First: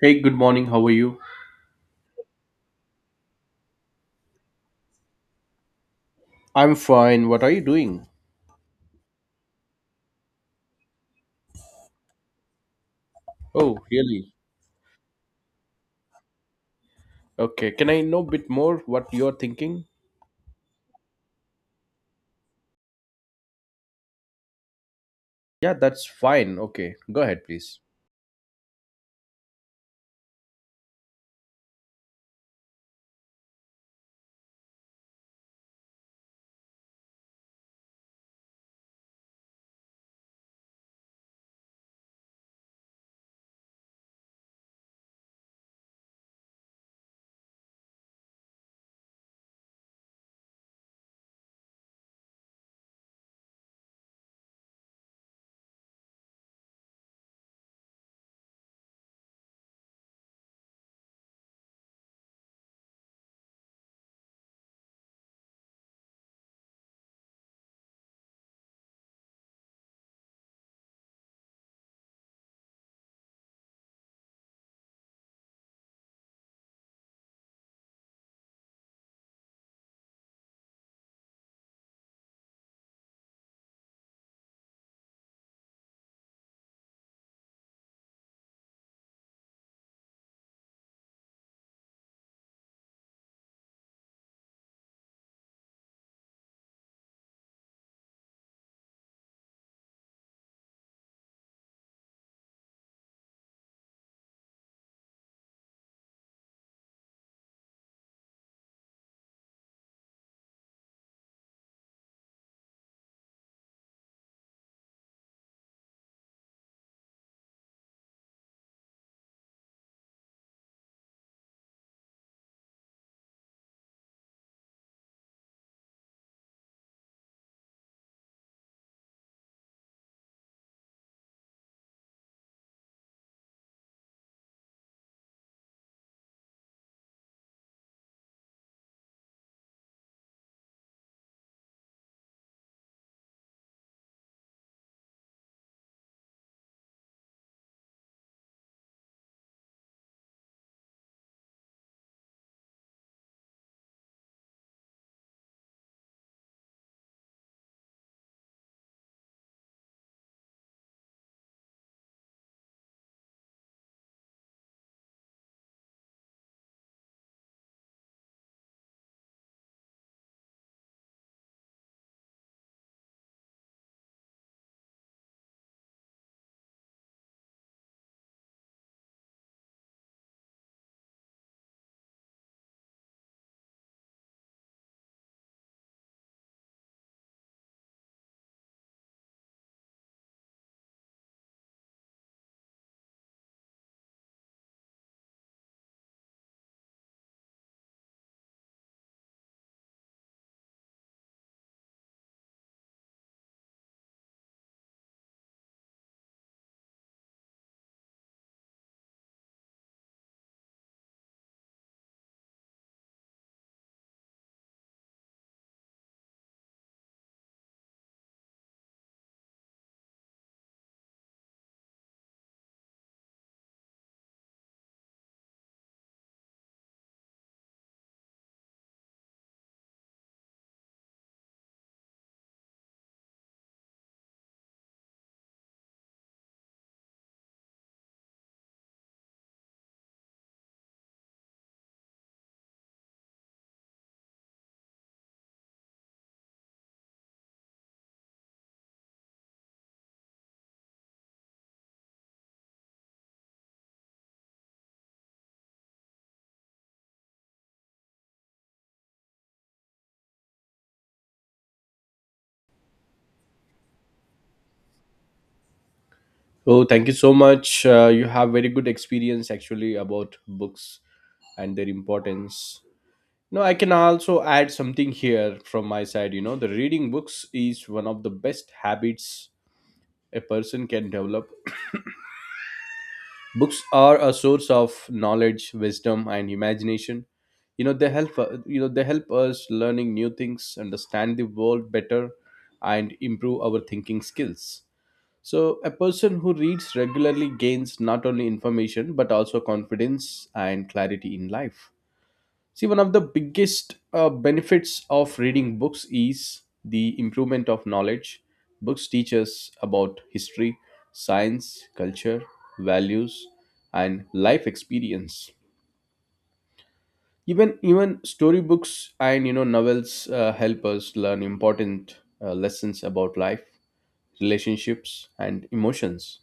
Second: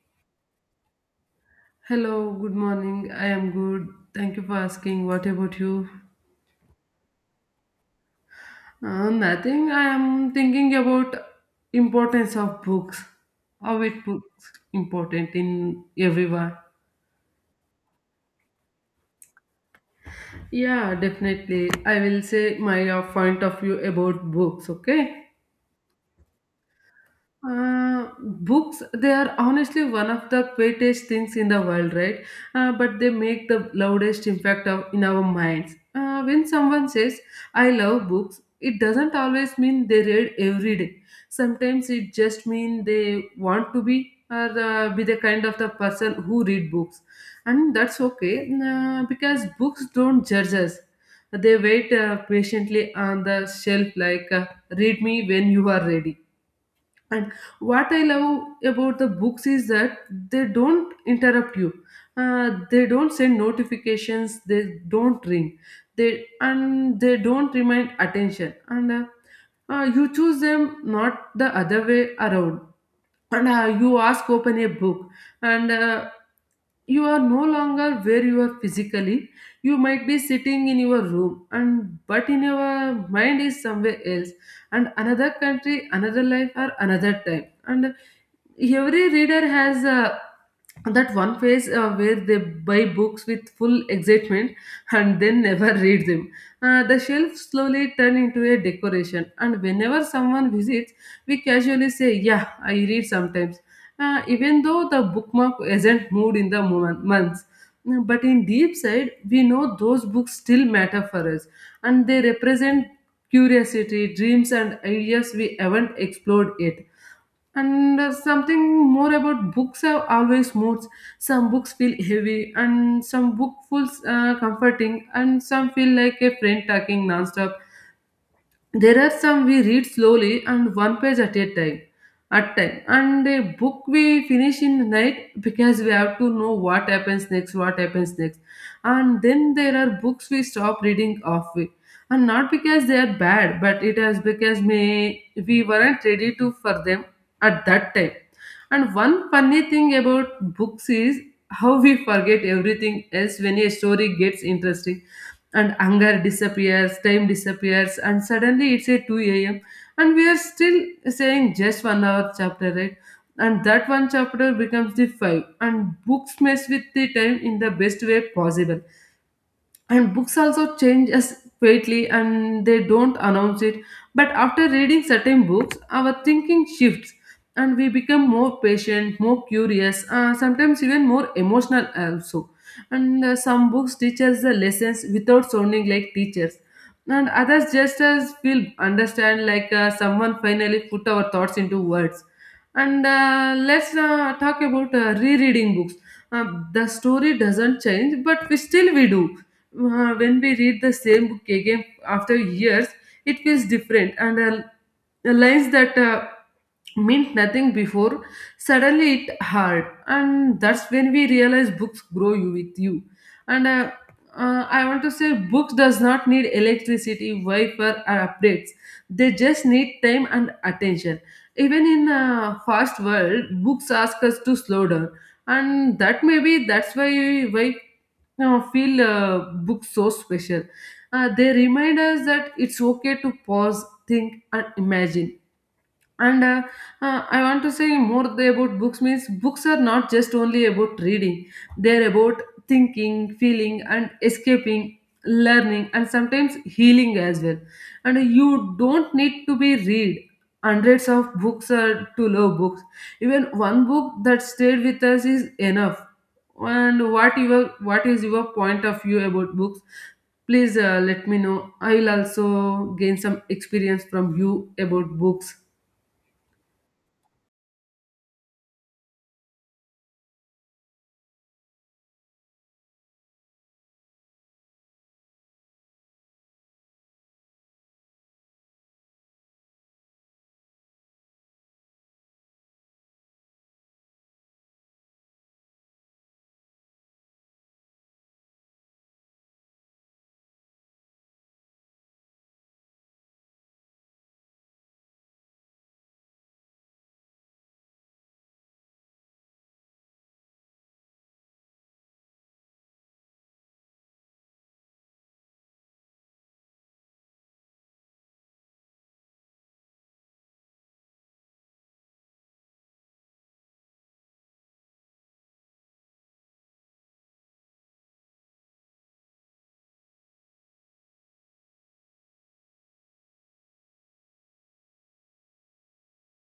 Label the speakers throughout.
Speaker 1: Hey, good morning. How are you?
Speaker 2: Hello, good morning. I am good. Thank you for asking. What about you?
Speaker 1: I'm fine. What are you doing?
Speaker 2: Nothing. I am thinking about importance of books.
Speaker 1: Oh,
Speaker 2: How it
Speaker 1: really?
Speaker 2: books important in everyone.
Speaker 1: Okay. Can I know a bit more what you're thinking?
Speaker 2: Yeah, definitely. I will say my point of view about books. Okay.
Speaker 1: Yeah, that's fine. Okay. Go ahead, please.
Speaker 2: Books, they are honestly one of the greatest things in the world, right? But they make the loudest impact of, in our minds. When someone says, I love books, it doesn't always mean they read every day. Sometimes it just means they want to be or be the kind of the person who read books. And that's okay because books don't judge us. They wait patiently on the shelf like, read me when you are ready. And what I love about the books is that they don't interrupt you. They don't send notifications. They don't ring. They and they don't remind attention. And you choose them, not the other way around, and you ask open a book and you are no longer where you are physically. You might be sitting in your room and but in your mind is somewhere else, and another country, another life, or another time. And every reader has that one phase where they buy books with full excitement and then never read them. The shelves slowly turn into a decoration, and whenever someone visits, we casually say, "Yeah, I read sometimes," even though the bookmark isn't moved in the moment, months. But in deep side, we know those books still matter for us, and they represent curiosity, dreams, and ideas we haven't explored yet. And something more about books have always moods. Some books feel heavy, and some book feels comforting, and some feel like a friend talking nonstop. There are some we read slowly and one page at a time, at time, and a book we finish in the night because we have to know what happens next, what happens next. And then there are books we stop reading halfway, and not because they are bad, but it is because may we weren't ready to for them at that time. And one funny thing about books is how we forget everything else when a story gets interesting, and hunger disappears, time disappears, and suddenly it's a 2 a.m. and we are still saying just 1 hour chapter, right? And that one chapter becomes the five, and books mess with the time in the best way possible. And books also change us greatly, and they don't announce it, but after reading certain books our thinking shifts and we become more patient, more curious, sometimes even more emotional also. And some books teach us the lessons without sounding like teachers, and others just as feel understand like someone finally put our thoughts into words. And let's talk about rereading books. uh, the story doesn't change, but we still we do. When we read the same book again after years, it feels different, and the lines that meant nothing before suddenly it hard, and that's when we realize books grow you with you. And I want to say, books does not need electricity, Wi-Fi, or updates. They just need time and attention. Even in a fast world, books ask us to slow down, and that maybe that's why now feel books so special. They remind us that it's okay to pause, think, and imagine. And I want to say more about books means books are not just only about reading. They're about thinking, feeling, and escaping, learning, and sometimes healing as well. And you don't need to be read hundreds of books or to love books. Even one book that stayed with us is enough. And what is your point of view about books? Please, let me know. I will also gain some experience from you about books.
Speaker 1: Oh, thank you so much. You have very good experience actually about books and their importance. No, I can also add something here from my side. You know, the reading books is one of the best habits a person can develop. Books are a source of knowledge, wisdom, and imagination. You know they help us learning new things, understand the world better, and improve our thinking skills. So a person who reads regularly gains not only information but also confidence and clarity in life. See, one of the biggest benefits of reading books is the improvement of knowledge. Books teach us about history, science, culture, values, and life experience. Even storybooks and you know novels help us learn important lessons about life, relationships, and emotions.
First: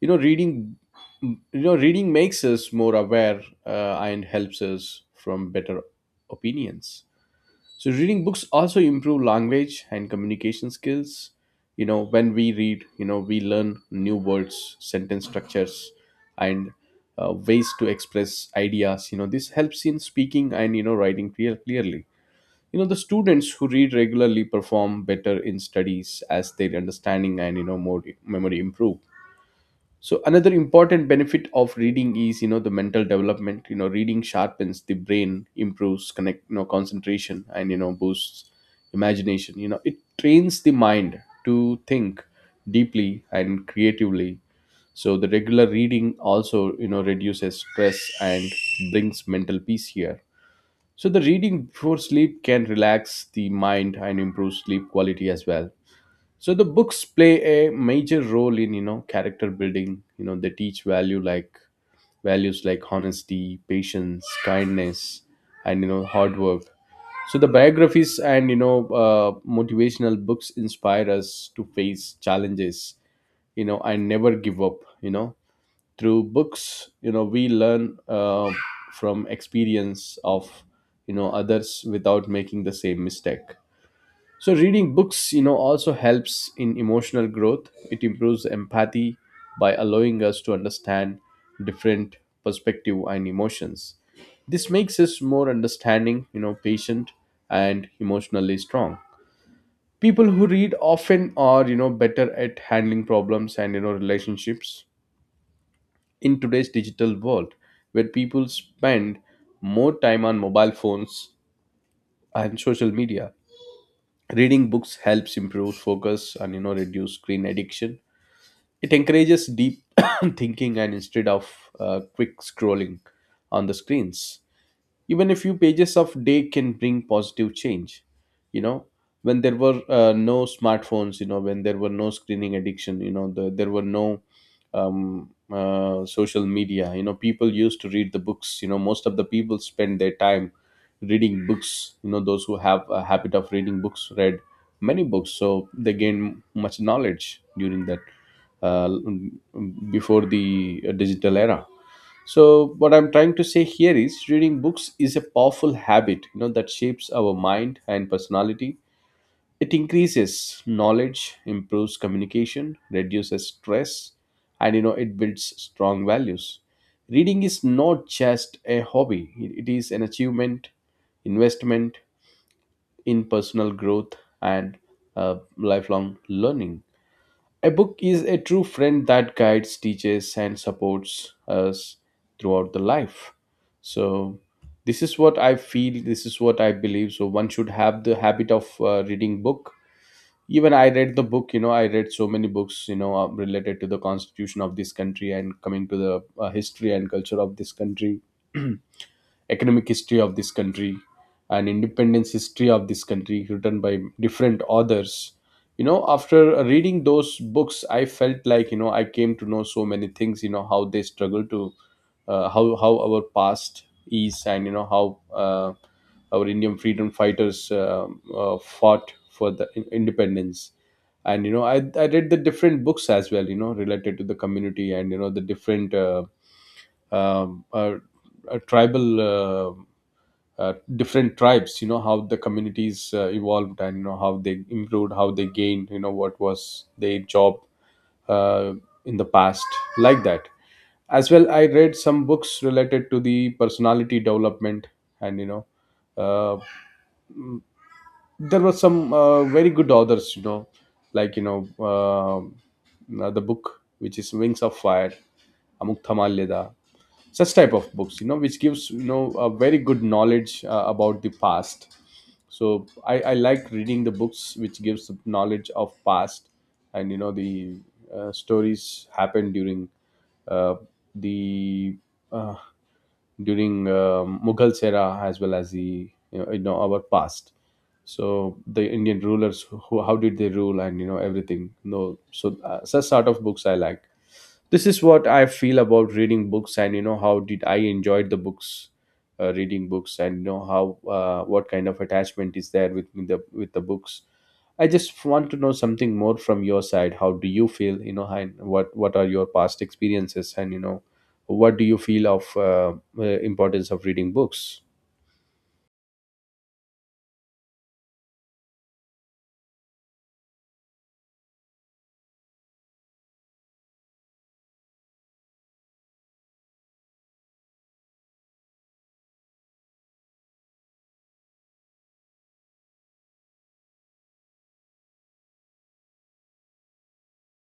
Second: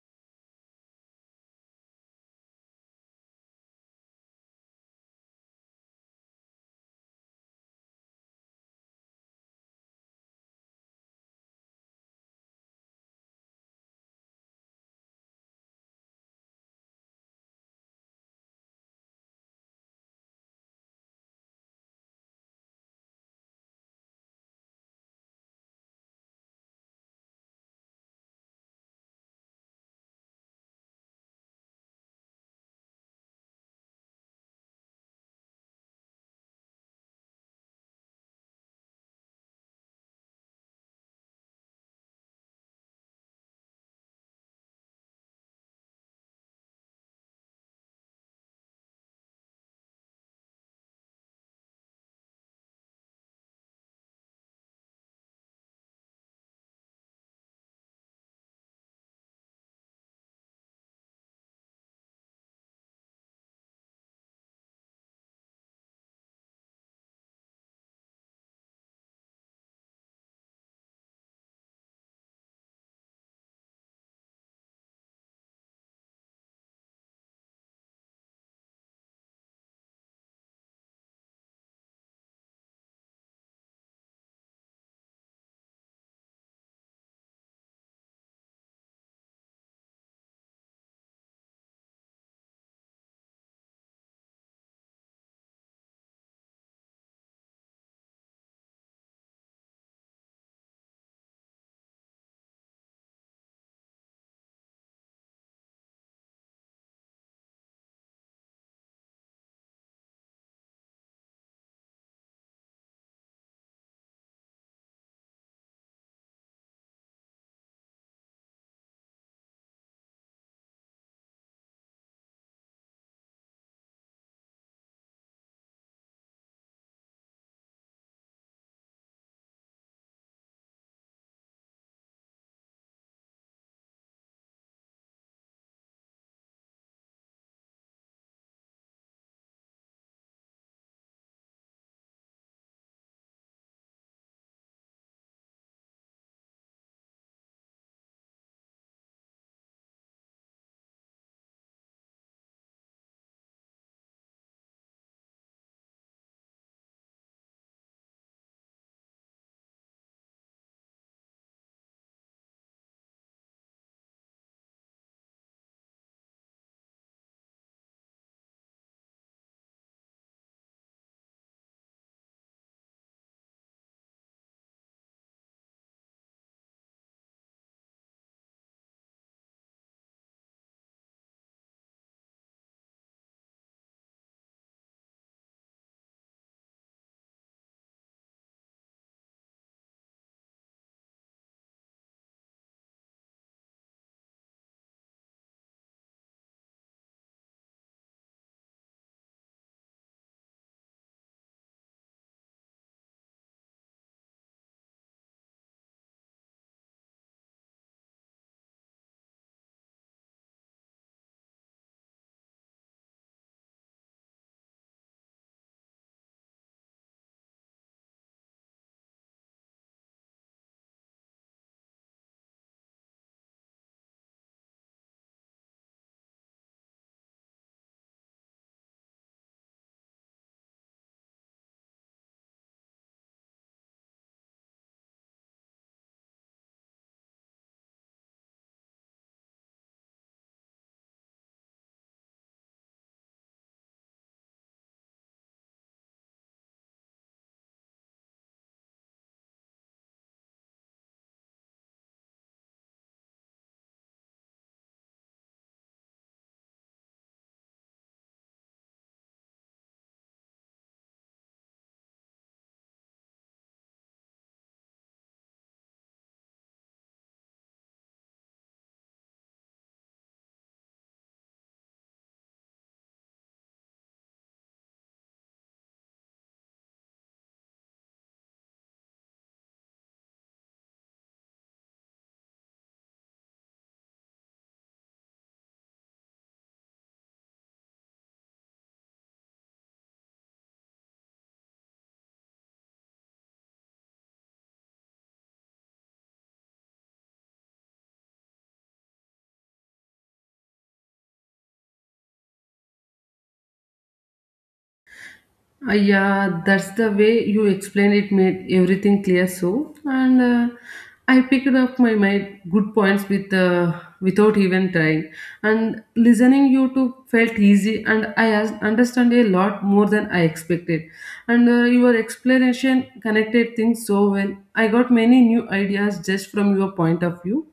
Speaker 1: You know, reading you know, reading makes us more aware and helps us from better opinions. So reading books also improve language and communication skills. You know, when we read, you know, we learn new words, sentence structures, and ways to express ideas. You know, this helps in speaking and you know writing clearly. You know, the students who read regularly perform better in studies as their understanding and you know more memory improve. So another important benefit of reading is you know the mental development. You know reading sharpens the brain, improves connect you know concentration and you know boosts imagination. You know it trains the mind to think deeply and creatively. So the regular reading also you know reduces stress and brings mental peace here. So the reading before sleep can relax the mind and improve sleep quality as well. So the books play a major role in you know character building. You know they teach values like honesty, patience, kindness, and you know hard work. So the biographies and you know motivational books inspire us to face challenges, you know, and never give up. You know, through books, you know, we learn from experience of you know others without making the same mistake. So reading books, you know, also helps in emotional growth. It improves empathy by allowing us to understand different perspective and emotions. This makes us more understanding, you know, patient and emotionally strong. People who read often are, you know, better at handling problems and you know relationships in today's digital world where people spend more time on mobile phones and social media. Reading books helps improve focus and you know reduce screen addiction. It encourages deep thinking and instead of quick scrolling on the screens. Even a few pages of day can bring positive change, you know. When there were no smartphones, you know, when there were no screening addiction, you know, there were no social media. You know, people used to read the books. You know, most of the people spend their time reading books. You know, those who have a habit of reading books read many books, so they gain much knowledge during that, uh, before the digital era. So what I'm trying to say here is reading books is a powerful habit, you know, that shapes our mind and personality. It increases knowledge, improves communication, reduces stress, and you know, it builds strong values. Reading is not just a hobby, it is an achievement, investment in personal growth and lifelong learning. A book is a true friend that guides, teaches, and supports us throughout the life. So, this is what I feel. This is what I believe. So, one should have the habit of reading book. Even I read the book. You know, I read so many books. You know, related to the constitution of this country and coming to the history and culture of this country, economic history of this country, and independence history of this country written by different authors. You know after reading those books I felt like, you know, I came to know so many things. You know, how they struggle to, how our past is. And you know how our Indian freedom fighters fought for the independence. And you know I read the different books as well, you know, related to the community and you know the different um, uh, tribal, different tribes. You know how the communities evolved and you know how they improved, how they gained, you know, what was their job uh, in the past. Like that, as well, I read some books related to the personality development. And you know uh, there were some very good authors, you know, like you know um, the book which is Wings of Fire, Amuk Thamal Leda. Such type of books, you know, which gives you know a very good knowledge about the past. So I like reading the books which gives the knowledge of past and you know the stories happen during uh, the uh, during Mughal era as well as the you know our past. So the Indian rulers who how did they rule and you know everything no, so such sort of books I like. This is what I feel about reading books, and you know how did I enjoyed the books, reading books, and you know how, what kind of attachment is there with the books. I just want to know something more from your side. How do you feel, you know, and what are your past experiences and you know what do you feel of importance of reading books?
Speaker 2: Yeah, that's the way you explained it made everything clear. So, and I picked up my good points with without even trying. And listening you to felt easy, and I understand a lot more than I expected. And your explanation connected things so well. I got many new ideas just from your point of view,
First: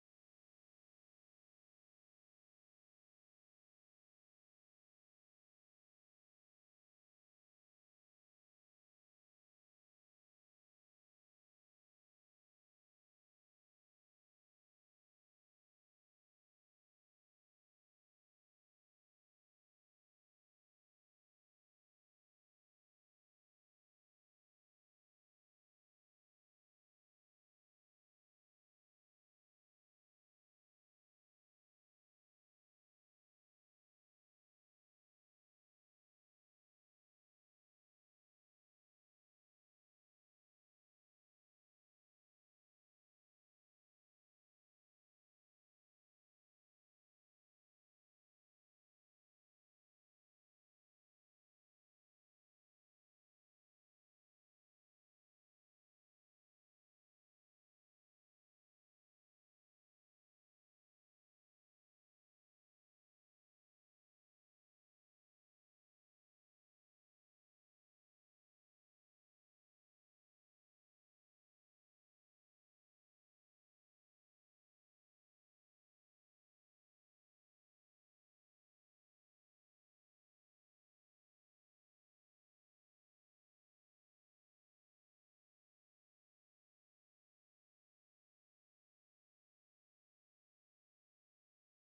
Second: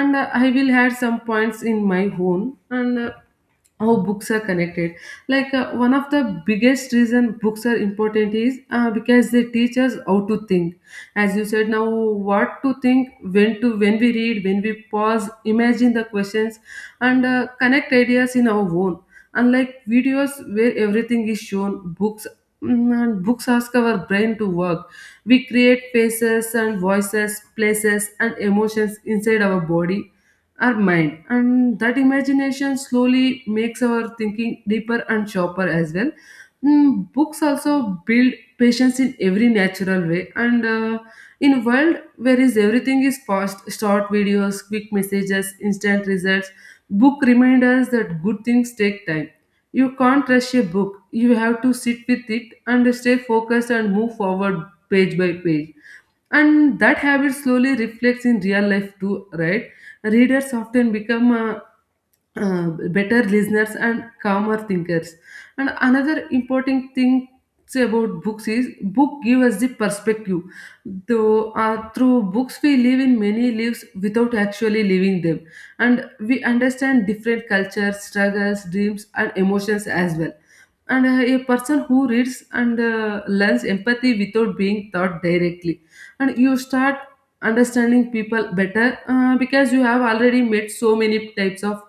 Speaker 2: and I will add some points in my own and. How books are connected, like one of the biggest reason books are important is because they teach us how to think, as you said now, what to think, when to when we read, when we pause, imagine the questions and connect ideas in our own. Unlike videos where everything is shown, books, mm, and books ask our brain to work. We create faces and voices, places and emotions inside our body, our mind, and that imagination slowly makes our thinking deeper and sharper as well. Mm, books also build patience in every natural way, and in a world where is everything is fast, short videos, quick messages, instant results, book remind us that good things take time. You can't rush a book. You have to sit with it and stay focused and move forward page by page. And that habit slowly reflects in real life too, right? Readers often become better listeners and calmer thinkers. And another important thing about books is book give us the perspective, though through books we live in many lives without actually living them, and we understand different cultures, struggles, dreams, and emotions as well. And a person who reads and learns empathy without being taught directly, and you start understanding people better because you have already met so many types of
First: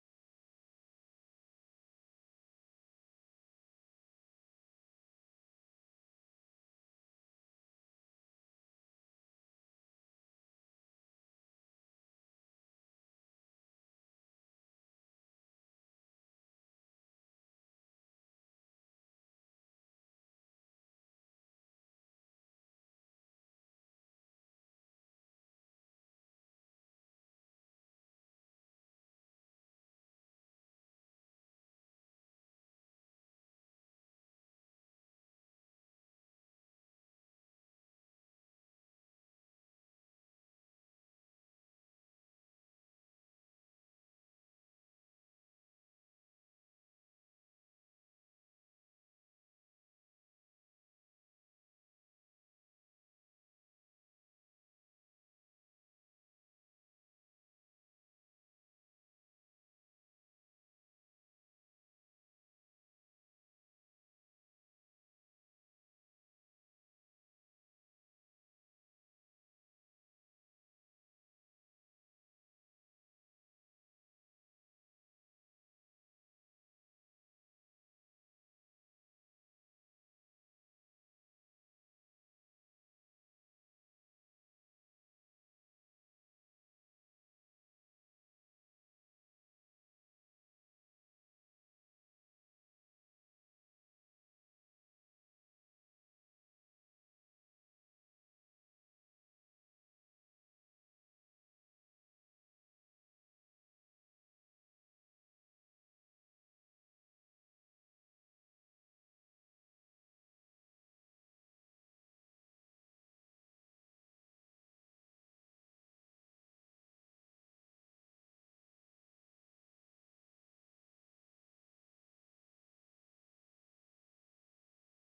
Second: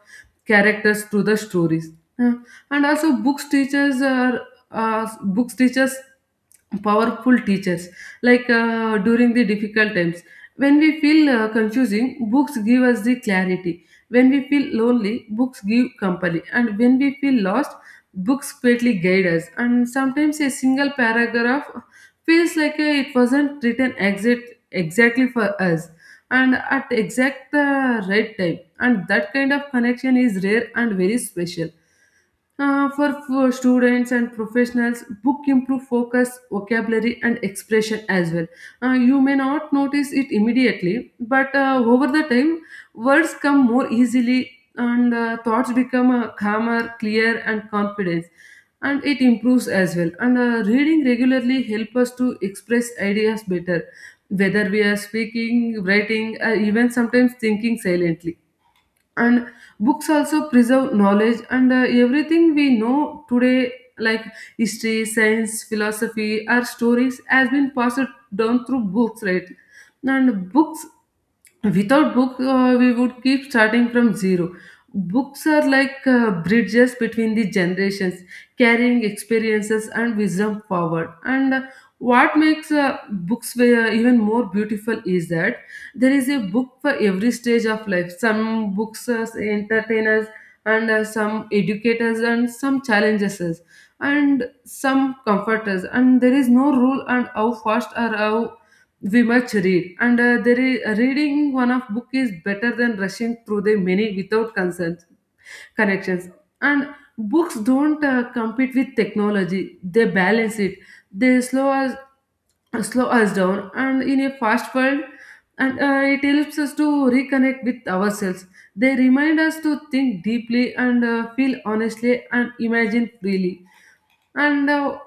Speaker 2: characters through the stories. Uh, and also uh, books teachers powerful teachers, like during the difficult times, when we feel confusing, books give us the clarity. When we feel lonely, books give company, and when we feel lost, books greatly guide us. And sometimes a single paragraph feels like it wasn't written exactly for us and at exact the right time, and that kind of connection is rare and very special. For students and professionals, book improve focus, vocabulary, and expression as well. You may not notice it immediately, but over the time, words come more easily, and thoughts become calmer, clear, and confident. And it improves as well. And reading regularly help us to express ideas better, whether we are speaking, writing, even sometimes thinking silently. And books also preserve knowledge, and everything we know today, like history, science, philosophy, our stories has been passed down through books, right? And books, without book, we would keep starting from zero. Books are like bridges between the generations, carrying experiences and wisdom forward. And what makes books even more beautiful is that there is a book for every stage of life. Some books entertain us, and some educate us, and some challenges us, and some comfort us. And there is no rule on how fast or how we must read. And reading one of book is better than rushing through the many without concerns, connections. And books don't compete with technology, they balance it. They slow us down and in a fast world, and it helps us to reconnect with ourselves. They remind us to think deeply and feel honestly and imagine freely. and uh,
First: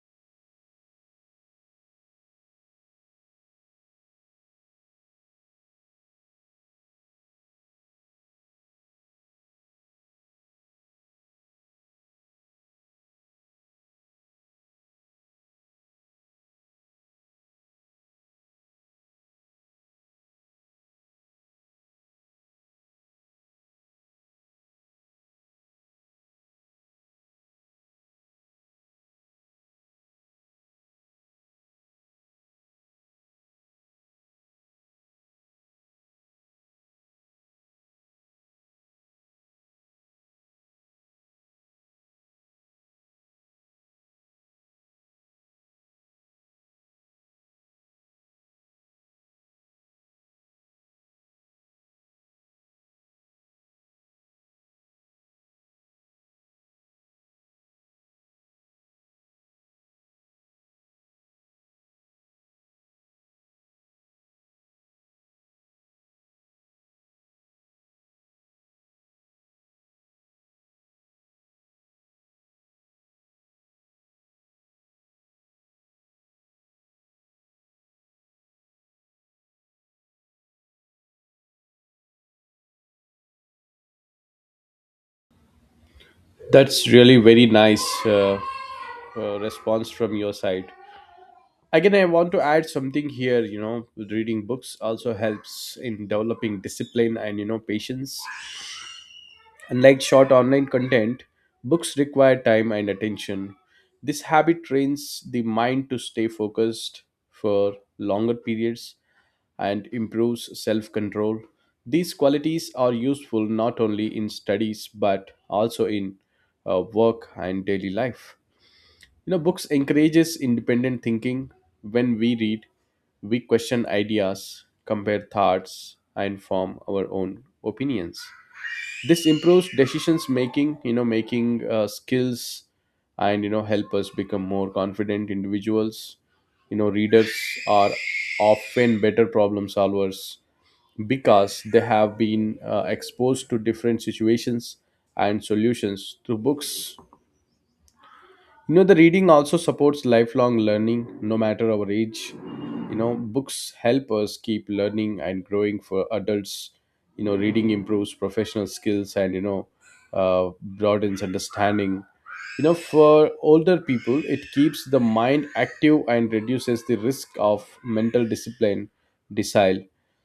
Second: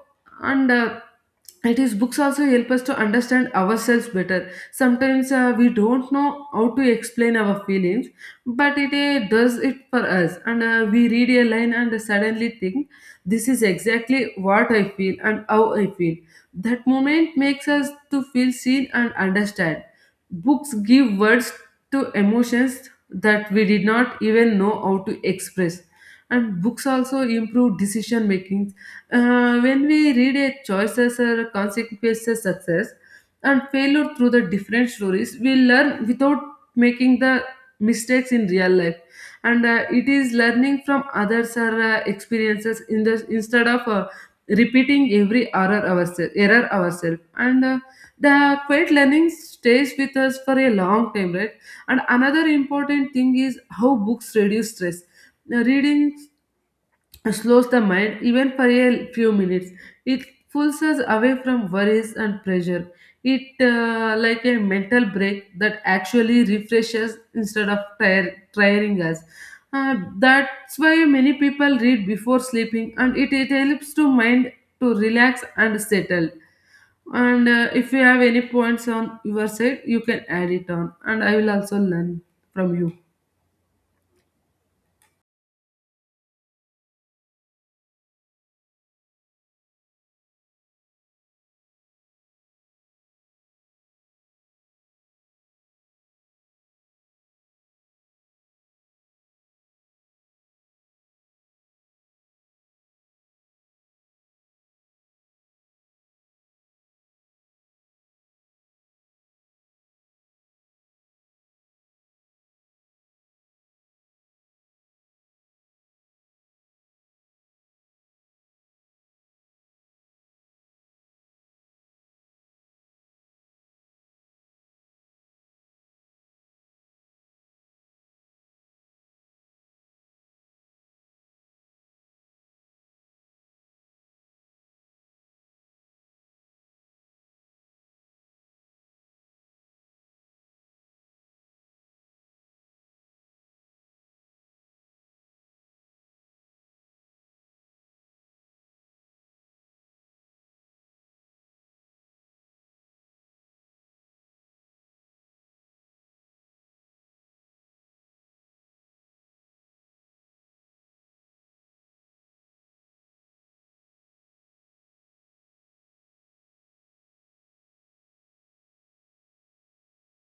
Speaker 2: and uh, it is books also help us to understand ourselves better. Sometimes we don't know how to explain our feelings, but it does it for us. And we read a line and suddenly think, this is exactly what I feel and how I feel. That moment makes us to feel seen and understand. Books give words to emotions that we did not even know how to express. And books also improve decision making. When we read a choices or consequences, success and failure through the different stories, we learn without making the mistakes in real life. And it is learning from others or experiences in the, instead of repeating every error ourselves. Error ourselves. And the quiet learning stays with us for a long time, right? And another important thing is how books reduce stress. Now, reading slows the mind even for a few minutes, it pulls us away from worries and pressure. It like a mental break that actually refreshes instead of tiring us. That's why many people read before sleeping and it helps to mind to relax and settle. And if you have any points on your side you can add it on and I will also learn from you.
Speaker 1: That's really very nice uh, response from your side. Again, I want to add something here. You know, reading books also helps in developing discipline and, you know, patience. Unlike short online content, books require time and attention. This habit trains the mind to stay focused for longer periods and improves self control. These qualities are useful not only in studies but also in work and daily life. You know, books encourages independent thinking. When we read, we question ideas, compare thoughts, and form our own opinions. This improves decisions making, you know, making skills, and you know, help us become more confident individuals. You know, readers are often better problem solvers because they have been exposed to different situations and solutions through books. You know, the reading also supports lifelong learning, no matter our age. You know, books help us keep learning and growing for adults. You know, reading improves professional skills and, you know, broadens understanding. You know, for older people, it keeps the mind active and reduces the risk of mental desile.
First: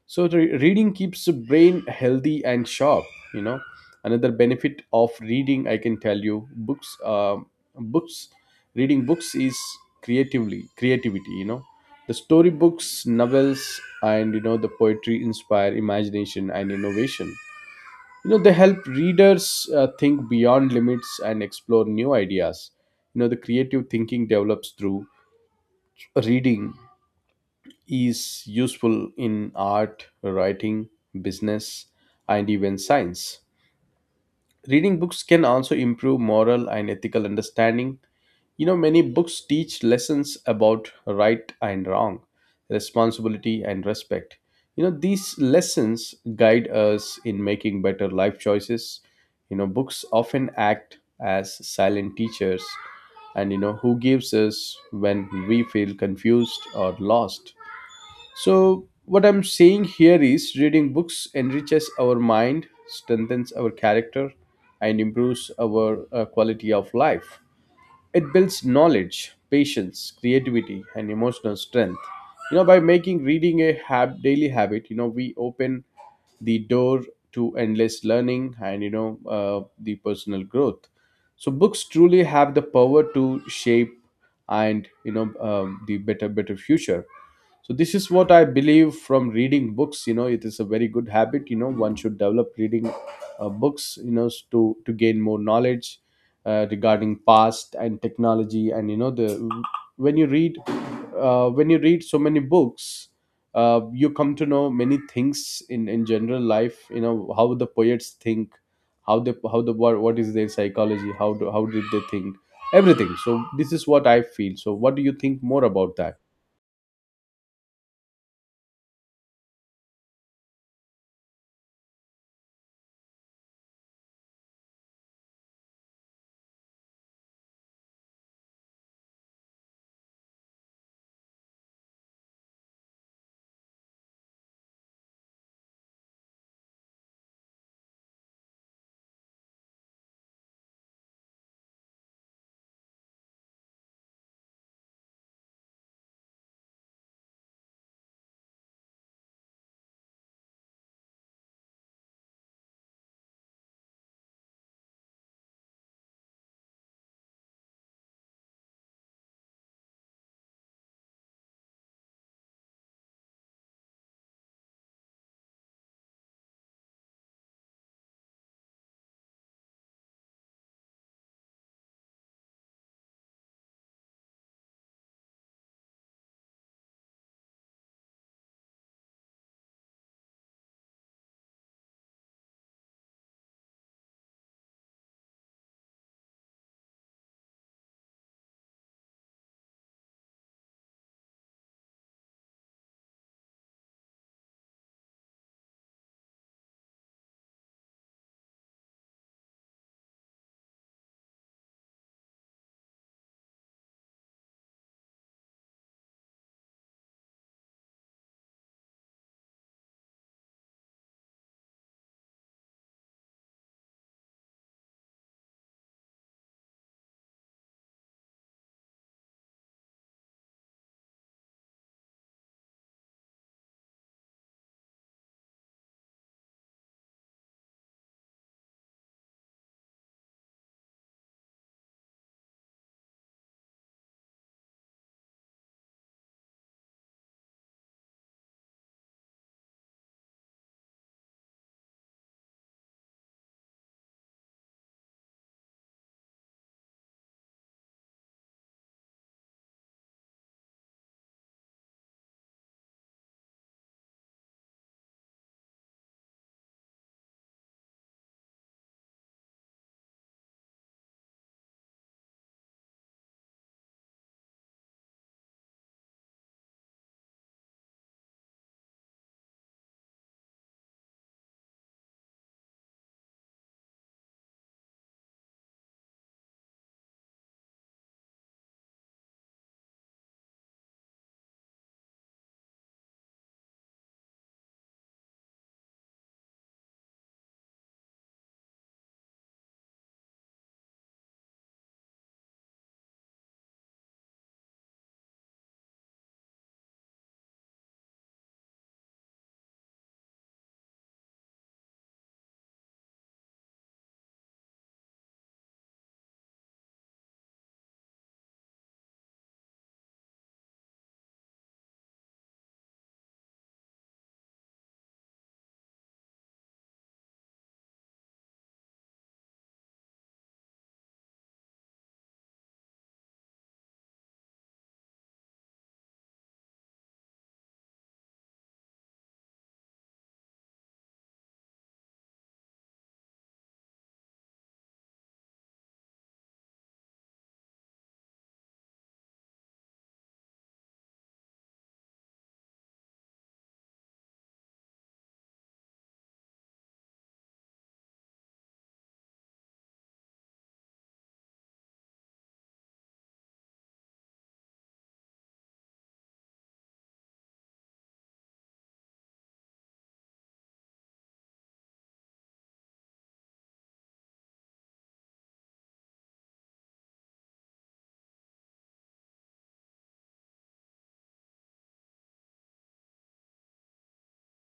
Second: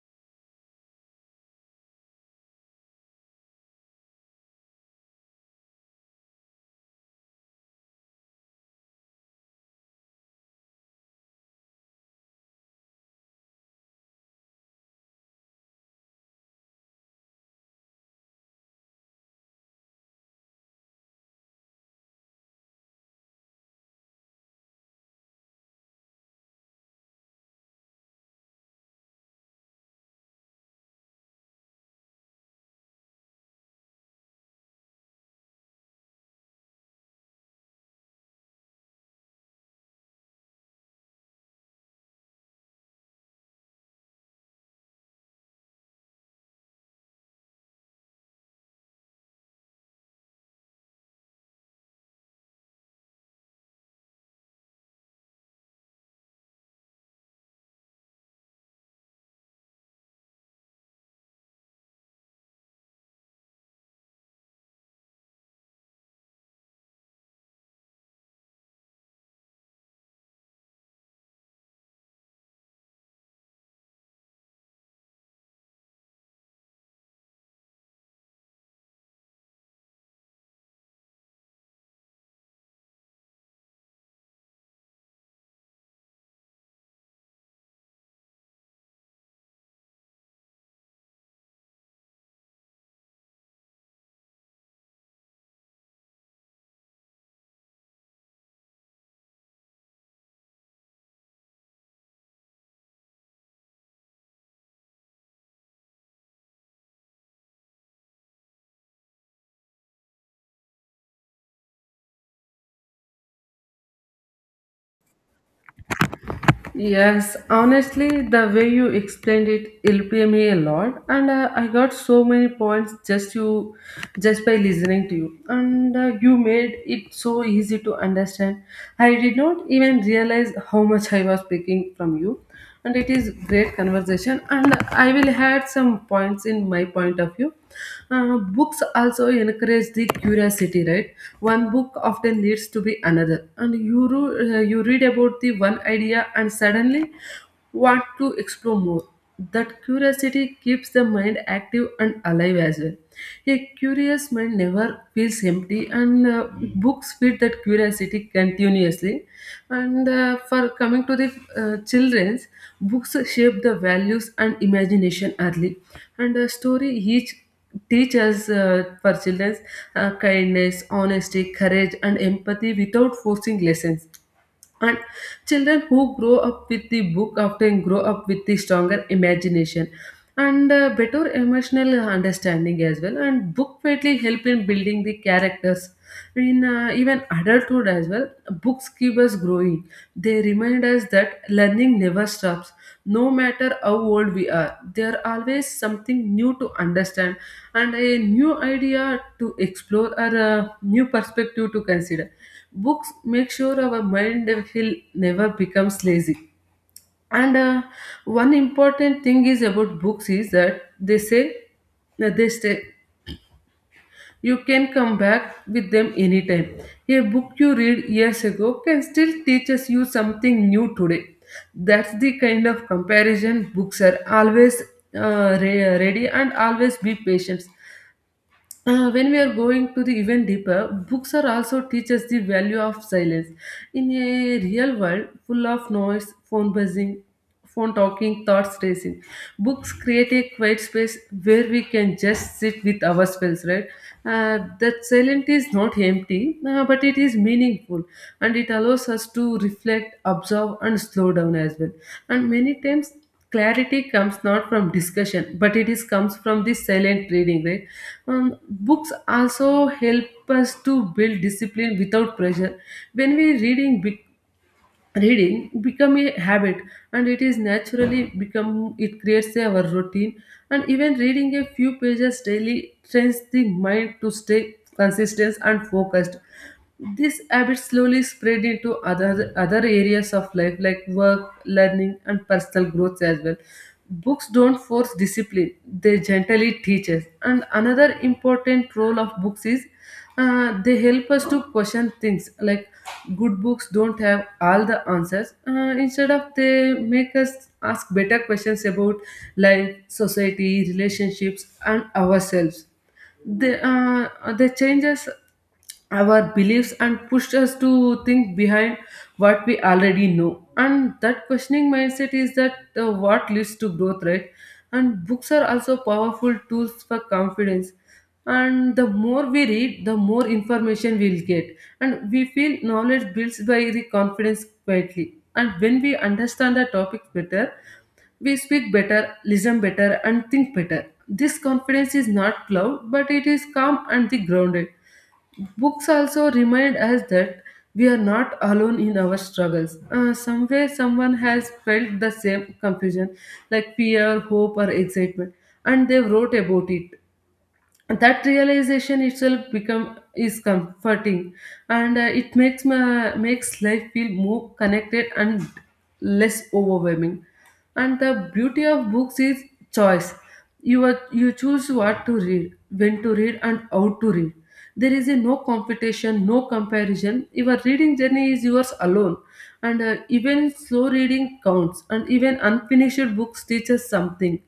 Speaker 1: So, reading keeps the brain healthy and sharp, you know. Another benefit of reading I can tell you, books books reading books is creatively creativity, you know. The storybooks, novels, and you know the poetry inspire imagination and innovation. You know, they help readers think beyond limits and explore new ideas. You know, the creative thinking develops through reading is useful in art, writing, business, and even science. Reading books can also improve moral and ethical understanding. You know, many books teach lessons about right and wrong, responsibility and respect. You know, these lessons guide us in making better life choices. You know, books often act as silent teachers and, you know, who gives us when we feel confused or lost. So, what I'm saying here is reading books enriches our mind, strengthens our character, and improves our quality of life. It builds knowledge, patience, creativity, and emotional strength. You know, by making reading a daily habit, you know, we open the door to endless learning and, you know, the personal growth. So, books truly have the power to shape and, you know, the better, better future. So this is what I believe from reading books. You know, it is a very good habit. You know, one should develop reading books, you know, to gain more knowledge regarding past and technology. And you know the when you read so many books, you come to know many things in general life. You know how the poets think, how the, what is their psychology, how did they think, everything. So this is what I feel. So what do you think more about that?
Speaker 2: Yes, honestly, the way you explained it helped me a lot, and I got so many points just by listening to you, and you made it so easy to understand. I did not even realize how much I was picking from you, and it is great conversation, and I will add some points in my point of view. Books also encourage the curiosity, right? One book often leads to be another, and you read about the one idea and suddenly want to explore more. That curiosity keeps the mind active and alive as well. A curious mind never feels empty, and books feed that curiosity continuously. And for coming to the children's, books shape the values and imagination early, and a story each teach us for children kindness, honesty, courage, and empathy without forcing lessons. And children who grow up with the book often grow up with the stronger imagination and better emotional understanding as well. And book greatly help in building the characters. In even adulthood as well, books keep us growing. They remind us that learning never stops, no matter how old we are. There are always something new to understand and a new idea to explore or a new perspective to consider. Books make sure our mind will never becomes lazy. And One important thing is about books is that they say that they stay. You can come back with them anytime. A book you read years ago can still teaches you something new today. That's the kind of comparison books are always ready and always be patient. When we are going to the even deeper, books are also teach us the value of silence. In a real world full of noise, phone buzzing, phone talking, thoughts racing, books create a quiet space where we can just sit with ourselves, right? That silence is not empty, but it is meaningful, and it allows us to reflect, observe, and slow down as well. And many times clarity comes not from discussion but it is comes from the silent reading, right? Books also help us to build discipline without pressure. When we reading big, reading become a habit, and it is naturally become, it creates our routine, and even reading a few pages daily trains the mind to stay consistent and focused. This habit slowly spread into other areas of life like work, learning, and personal growth as well. Books don't force discipline, they gently teach us. And another important role of books is they help us to question things like good books don't have all the answers. Instead of they make us ask better questions about life, society, relationships, and ourselves. They uh, they change us, our beliefs, and pushed us to think behind what we already know, and that questioning mindset is that what leads to growth, right? And books are also powerful tools for confidence, and the more we read the more information we'll get, and we feel knowledge builds by the confidence quietly, and when we understand the topic better we speak better, listen better, and think better. This confidence is not loud, but it is calm and the grounded. Books also remind us that we are not alone in our struggles. Somewhere, someone has felt the same confusion, like fear, hope, or excitement, and they wrote about it. That realization itself become is comforting, and it makes life feel more connected and less overwhelming. And the beauty of books is choice. You choose what to read, when to read, and how to read. There is a no competition, no comparison, your reading journey is yours alone. And even slow reading counts, and even unfinished books teaches something.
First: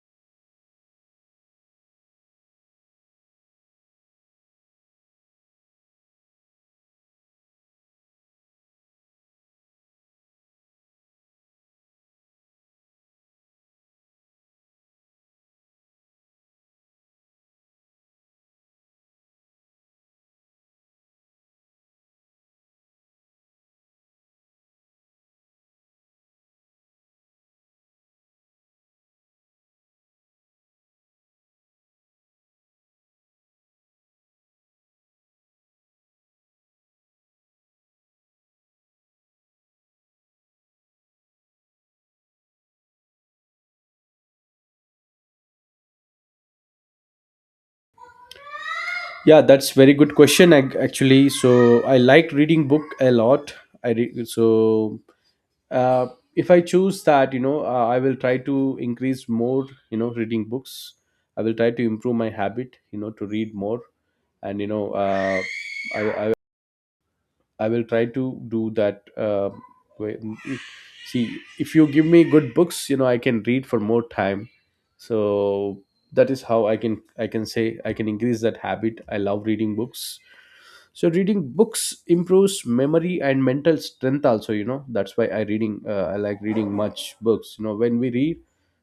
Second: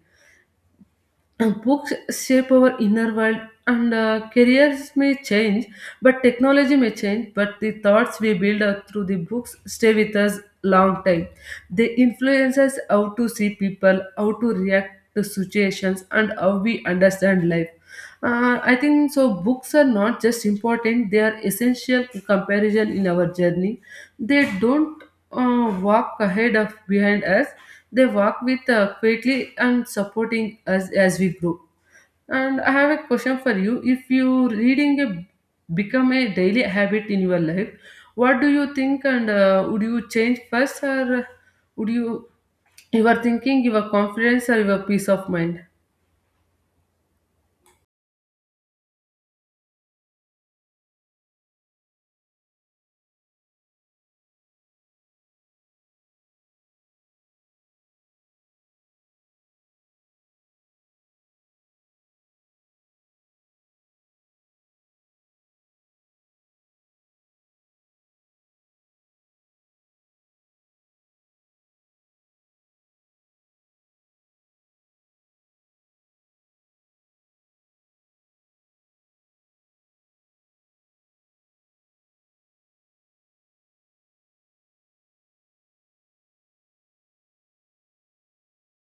Speaker 2: Books shape our inner world, and careers may change, but technology may change, but the thoughts we build up through the books stay with us long time. They influence us how to see people, how to react to situations, and how we understand life. I think so. Books are not just important; they are essential comparison in our journey. They don't walk ahead of behind us. They walk with quietly and supporting us as we grow. And I have a question for you. If you reading a, become a daily habit in your life, what do you think? And would you change first, or would you your thinking, your confidence, or your peace of mind?
Speaker 1: Yeah, that's very good question actually. So I like reading book a lot. I re- so uh, if I choose that, you know, I will try to increase more, you know, reading books. I will try to improve my habit, you know, to read more, and I, I I will try to do that. Way- See, if you give me good books, you know, I can read for more time. So that is how I can say I can increase that habit. I love reading books. So reading books improves memory and mental strength also, you know. That's why I like reading much books, you know. When we read,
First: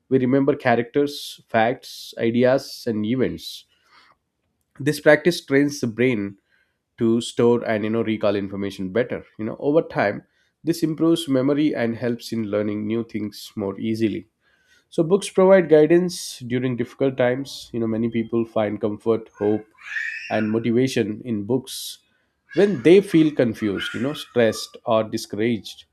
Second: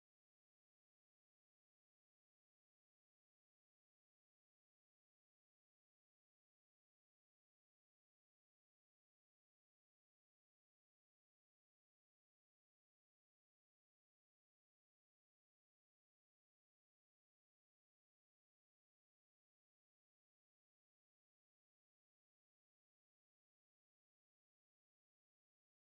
Speaker 1: we remember characters, facts, ideas and events. This practice trains the brain to store and, you know, recall information better, you know, over time. This improves memory and helps in learning new things more easily. So books provide guidance during difficult times. You know, many people find comfort, hope, and motivation in books when they feel confused, stressed or discouraged.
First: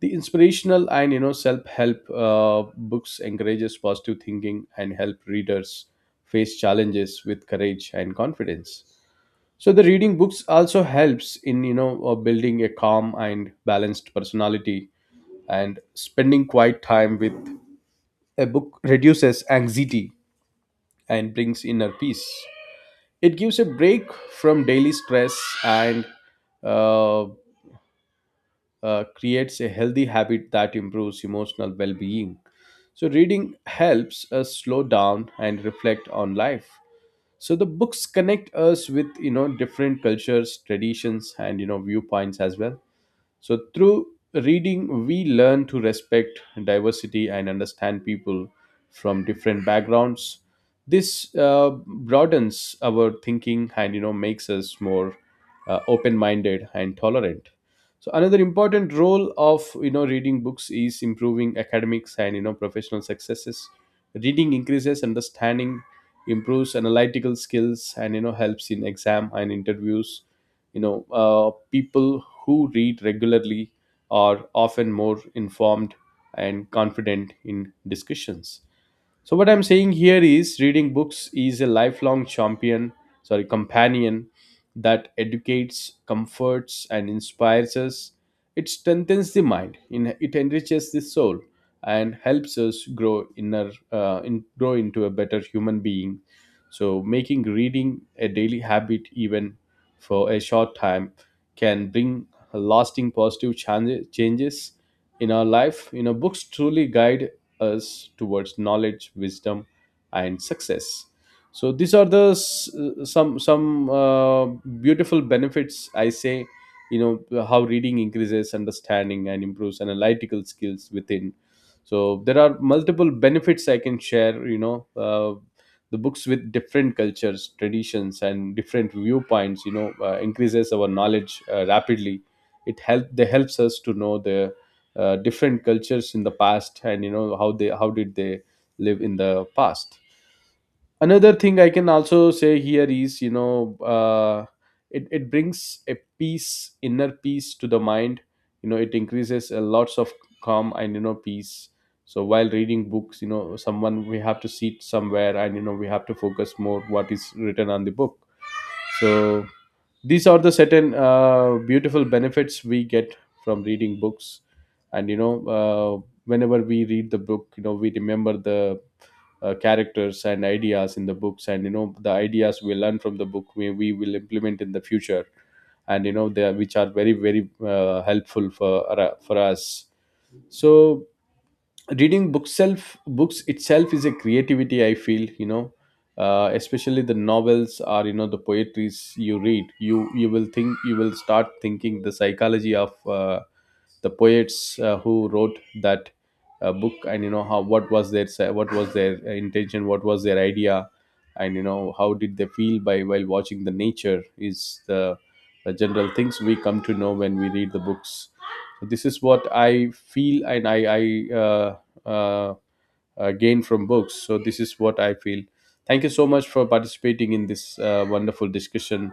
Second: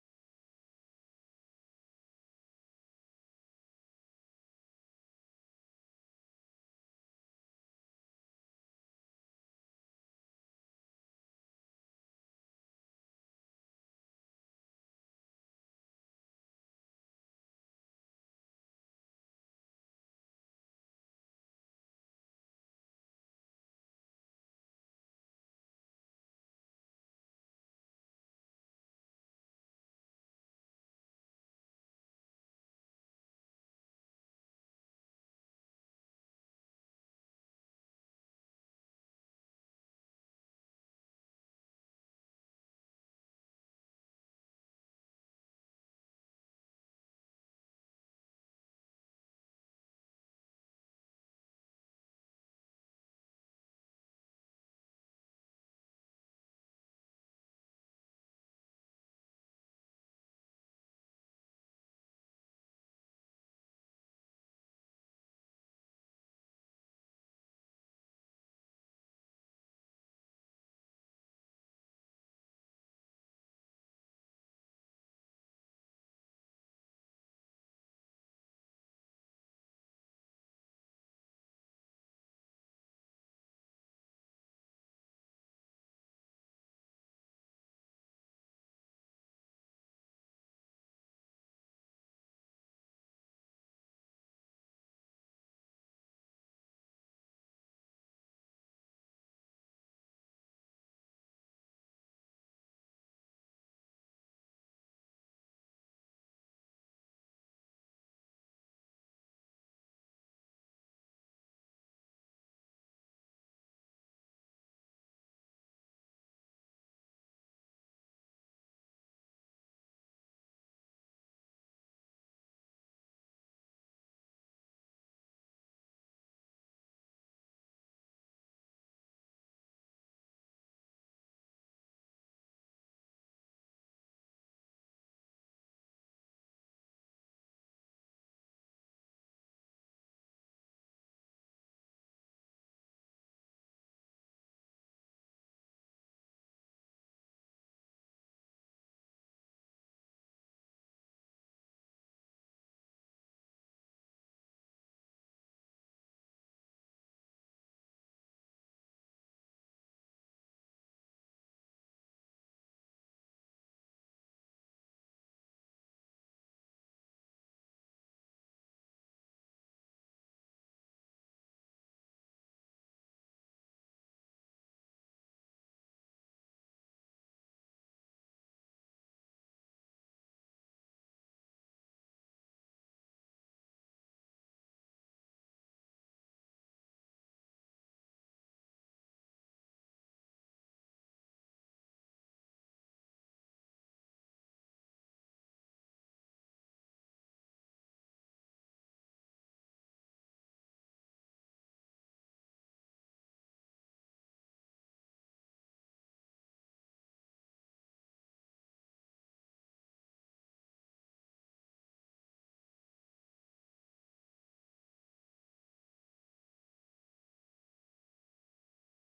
Speaker 1: The inspirational and, you know, self-help books encourages positive thinking and help readers face challenges with courage and confidence. So the reading books also helps in, building a calm and balanced personality, and spending quiet time with a book reduces anxiety and brings inner peace. It gives a break from daily stress, and uh, creates a healthy habit that improves emotional well being. So, reading helps us slow down and reflect on life. So, the books connect us with, you know, different cultures, traditions, and, you know, viewpoints as well. So, through reading, we learn to respect diversity and understand people from different backgrounds. This broadens our thinking and, you know, makes us more open-minded and tolerant. So, another important role of, you know, reading books is improving academics and, you know, professional successes. Reading increases understanding, improves analytical skills, and, you know, helps in exam and interviews. People who read regularly are often more informed and confident in discussions. So what I'm saying here is reading books is a lifelong companion that educates, comforts and inspires us. It strengthens the mind, it enriches the soul and helps us grow grow into a better human being. So making reading a daily habit, even for a short time, can bring lasting positive changes in our life. You know, books truly guide us towards knowledge, wisdom, and success. So these are the some beautiful benefits I say. You know how reading increases understanding and improves analytical skills within. So there are multiple benefits I can share. You know. The books with different cultures, traditions and different viewpoints, you know, increases our knowledge rapidly. It help they helps us to know the different cultures in the past, and, you know, how did they live in the past. Another thing I can also say here is, you know, it brings a peace, inner peace, to the mind. You know, it increases a lots of calm and, you know, peace. So while reading books, you know, someone, we have to sit somewhere and, you know, we have to focus more what is written on the book. So these are the certain beautiful benefits we get from reading books. And, you know, whenever we read the book, you know, we remember the characters and ideas in the books. And, you know, the ideas we learn from the book, we will implement in the future. And, you know, they are, which are very very helpful for, for us. So reading books itself is a creativity, I feel, you know. Especially the novels or, you know, the poetries you read, you will think, you will start thinking the psychology of, the poets who wrote that book. And, you know, how, what was their intention, what was their idea, and, you know, how did they feel by while watching the nature. Is the general things we come to know when we read the books. So this is what I feel and I uh, gain from books. So this is what I feel. Thank you so much for participating in this wonderful discussion.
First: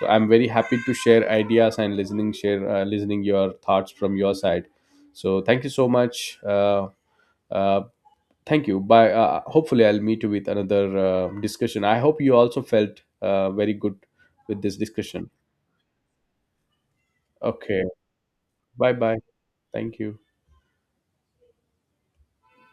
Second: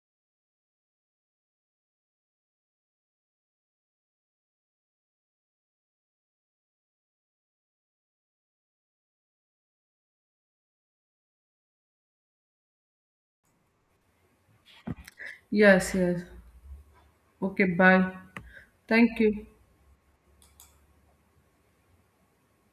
Speaker 1: So I'm very happy to share ideas and listening your thoughts from your side. So thank you so much. Uh, Thank you. Bye. Hopefully I'll meet you with another discussion. I hope you also felt very good with this discussion.
Speaker 2: Yes, yes. Okay,
Speaker 1: Okay.
Speaker 2: bye.
Speaker 1: Bye
Speaker 2: Thank
Speaker 1: bye.
Speaker 2: you.
Speaker 1: Thank you.